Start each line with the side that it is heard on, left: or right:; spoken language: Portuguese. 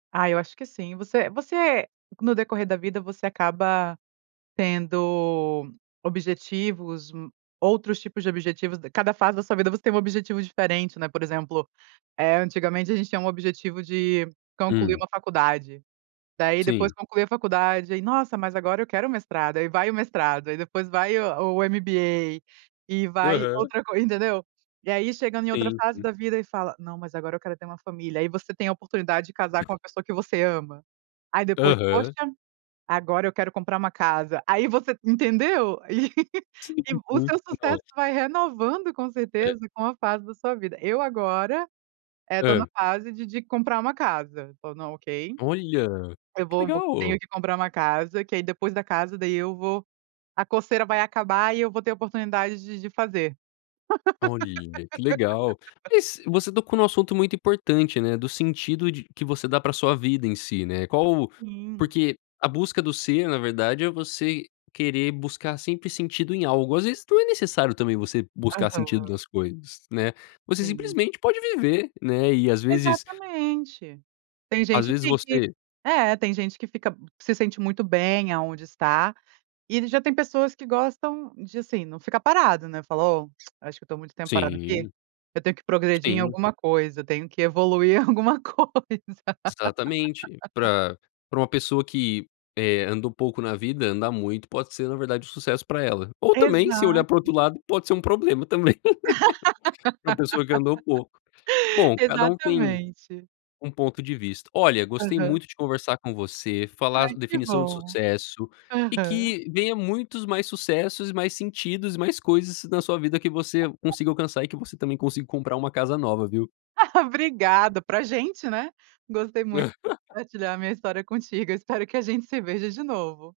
right: Ah, eu acho que sim. Você você no decorrer da vida, você acaba tendo objetivos, outros tipos de objetivos, cada fase da sua vida, você tem um objetivo diferente, né. Por exemplo, eh, antigamente a gente tinha um objetivo de concluir
left: Hum.
right: uma faculdade, daí depois
left: Sim.
right: conclui a faculdade, aí "Nossa, mas agora eu quero mestrado", aí vai o mestrado, aí depois vai o o MBA, e vai
left: Aham.
right: outra co entendeu. E aí chegando em outra
left: Sim,
right: fase
left: sim.
right: da vida e fala: "Não, mas agora eu quero ter uma família", aí você tem a oportunidade de casar com uma pessoa que você ama. Aí depois, "Poxa,
left: Aham.
right: agora eu quero comprar uma casa", aí você entendeu?
left: Sim,
right: e o
left: uhum
right: seu sucesso
left: pronto.
right: vai renovando com
left: É.
right: certeza com a fase da sua vida. Eu agora, eh, estou na
left: Hã.
right: fase de de comprar uma casa o na ok.
left: Olha
right: Eu
left: que
right: vou vou tenho
left: legal.
right: que comprar uma casa, que aí depois da casa, daí eu vou a coceira vai acabar e eu vou ter a oportunidade de de fazer.
left: Olha, que legal. Mas você tocou em um assunto muito importante, né, do sentido de que você dá para sua vida em si, né, qual
right: Hum.
left: porque, a busca do ser na verdade é, você querer buscar sempre sentido em algo, às vezes, não é necessário também, você buscar
right: Aham.
left: sentido nas coisas, né, você
right: Sim.
left: simplesmente pode viver, né, e às vezes
right: Exatamente. Tem
left: às
right: gente
left: vezes
right: que que
left: você
right: é, tem gente que fica, se sente muito bem aonde está, e já tem pessoas que gostam de, assim, não ficar parado, né, fala "Ó, acho que eu estou muito tempo parado aqui,
left: Sim.
right: eu tenho que progredir em
left: Sim.
right: alguma coisa, eu tenho que evoluir em alguma coisa".
left: Exatamente, para para uma pessoa que, eh, andou pouco na vida, andar muito, pode ser na verdade o sucesso para ela, ou também se
right: Exato.
left: olhar para o outro lado, pode ser um problema também. Para uma pessoa que andou pouco, bom, cada um tem
right: Exatamente.
left: um ponto de vista. Olha, gostei
right: Aham.
left: muito de conversar com você, falar
right: Ai que
left: definição de
right: bom,
left: sucesso, e
right: aham.
left: que venha muitos mais sucessos, e mais sentidos e mais coisas na sua vida, que você consiga
right: [unintelligible]
left: alcançar e que você também consiga comprar uma casa nova, viu.
right: Obrigada, para gente, né, gostei muito, compartilhar minha história contigo, eu espero que a gente se veja de novo.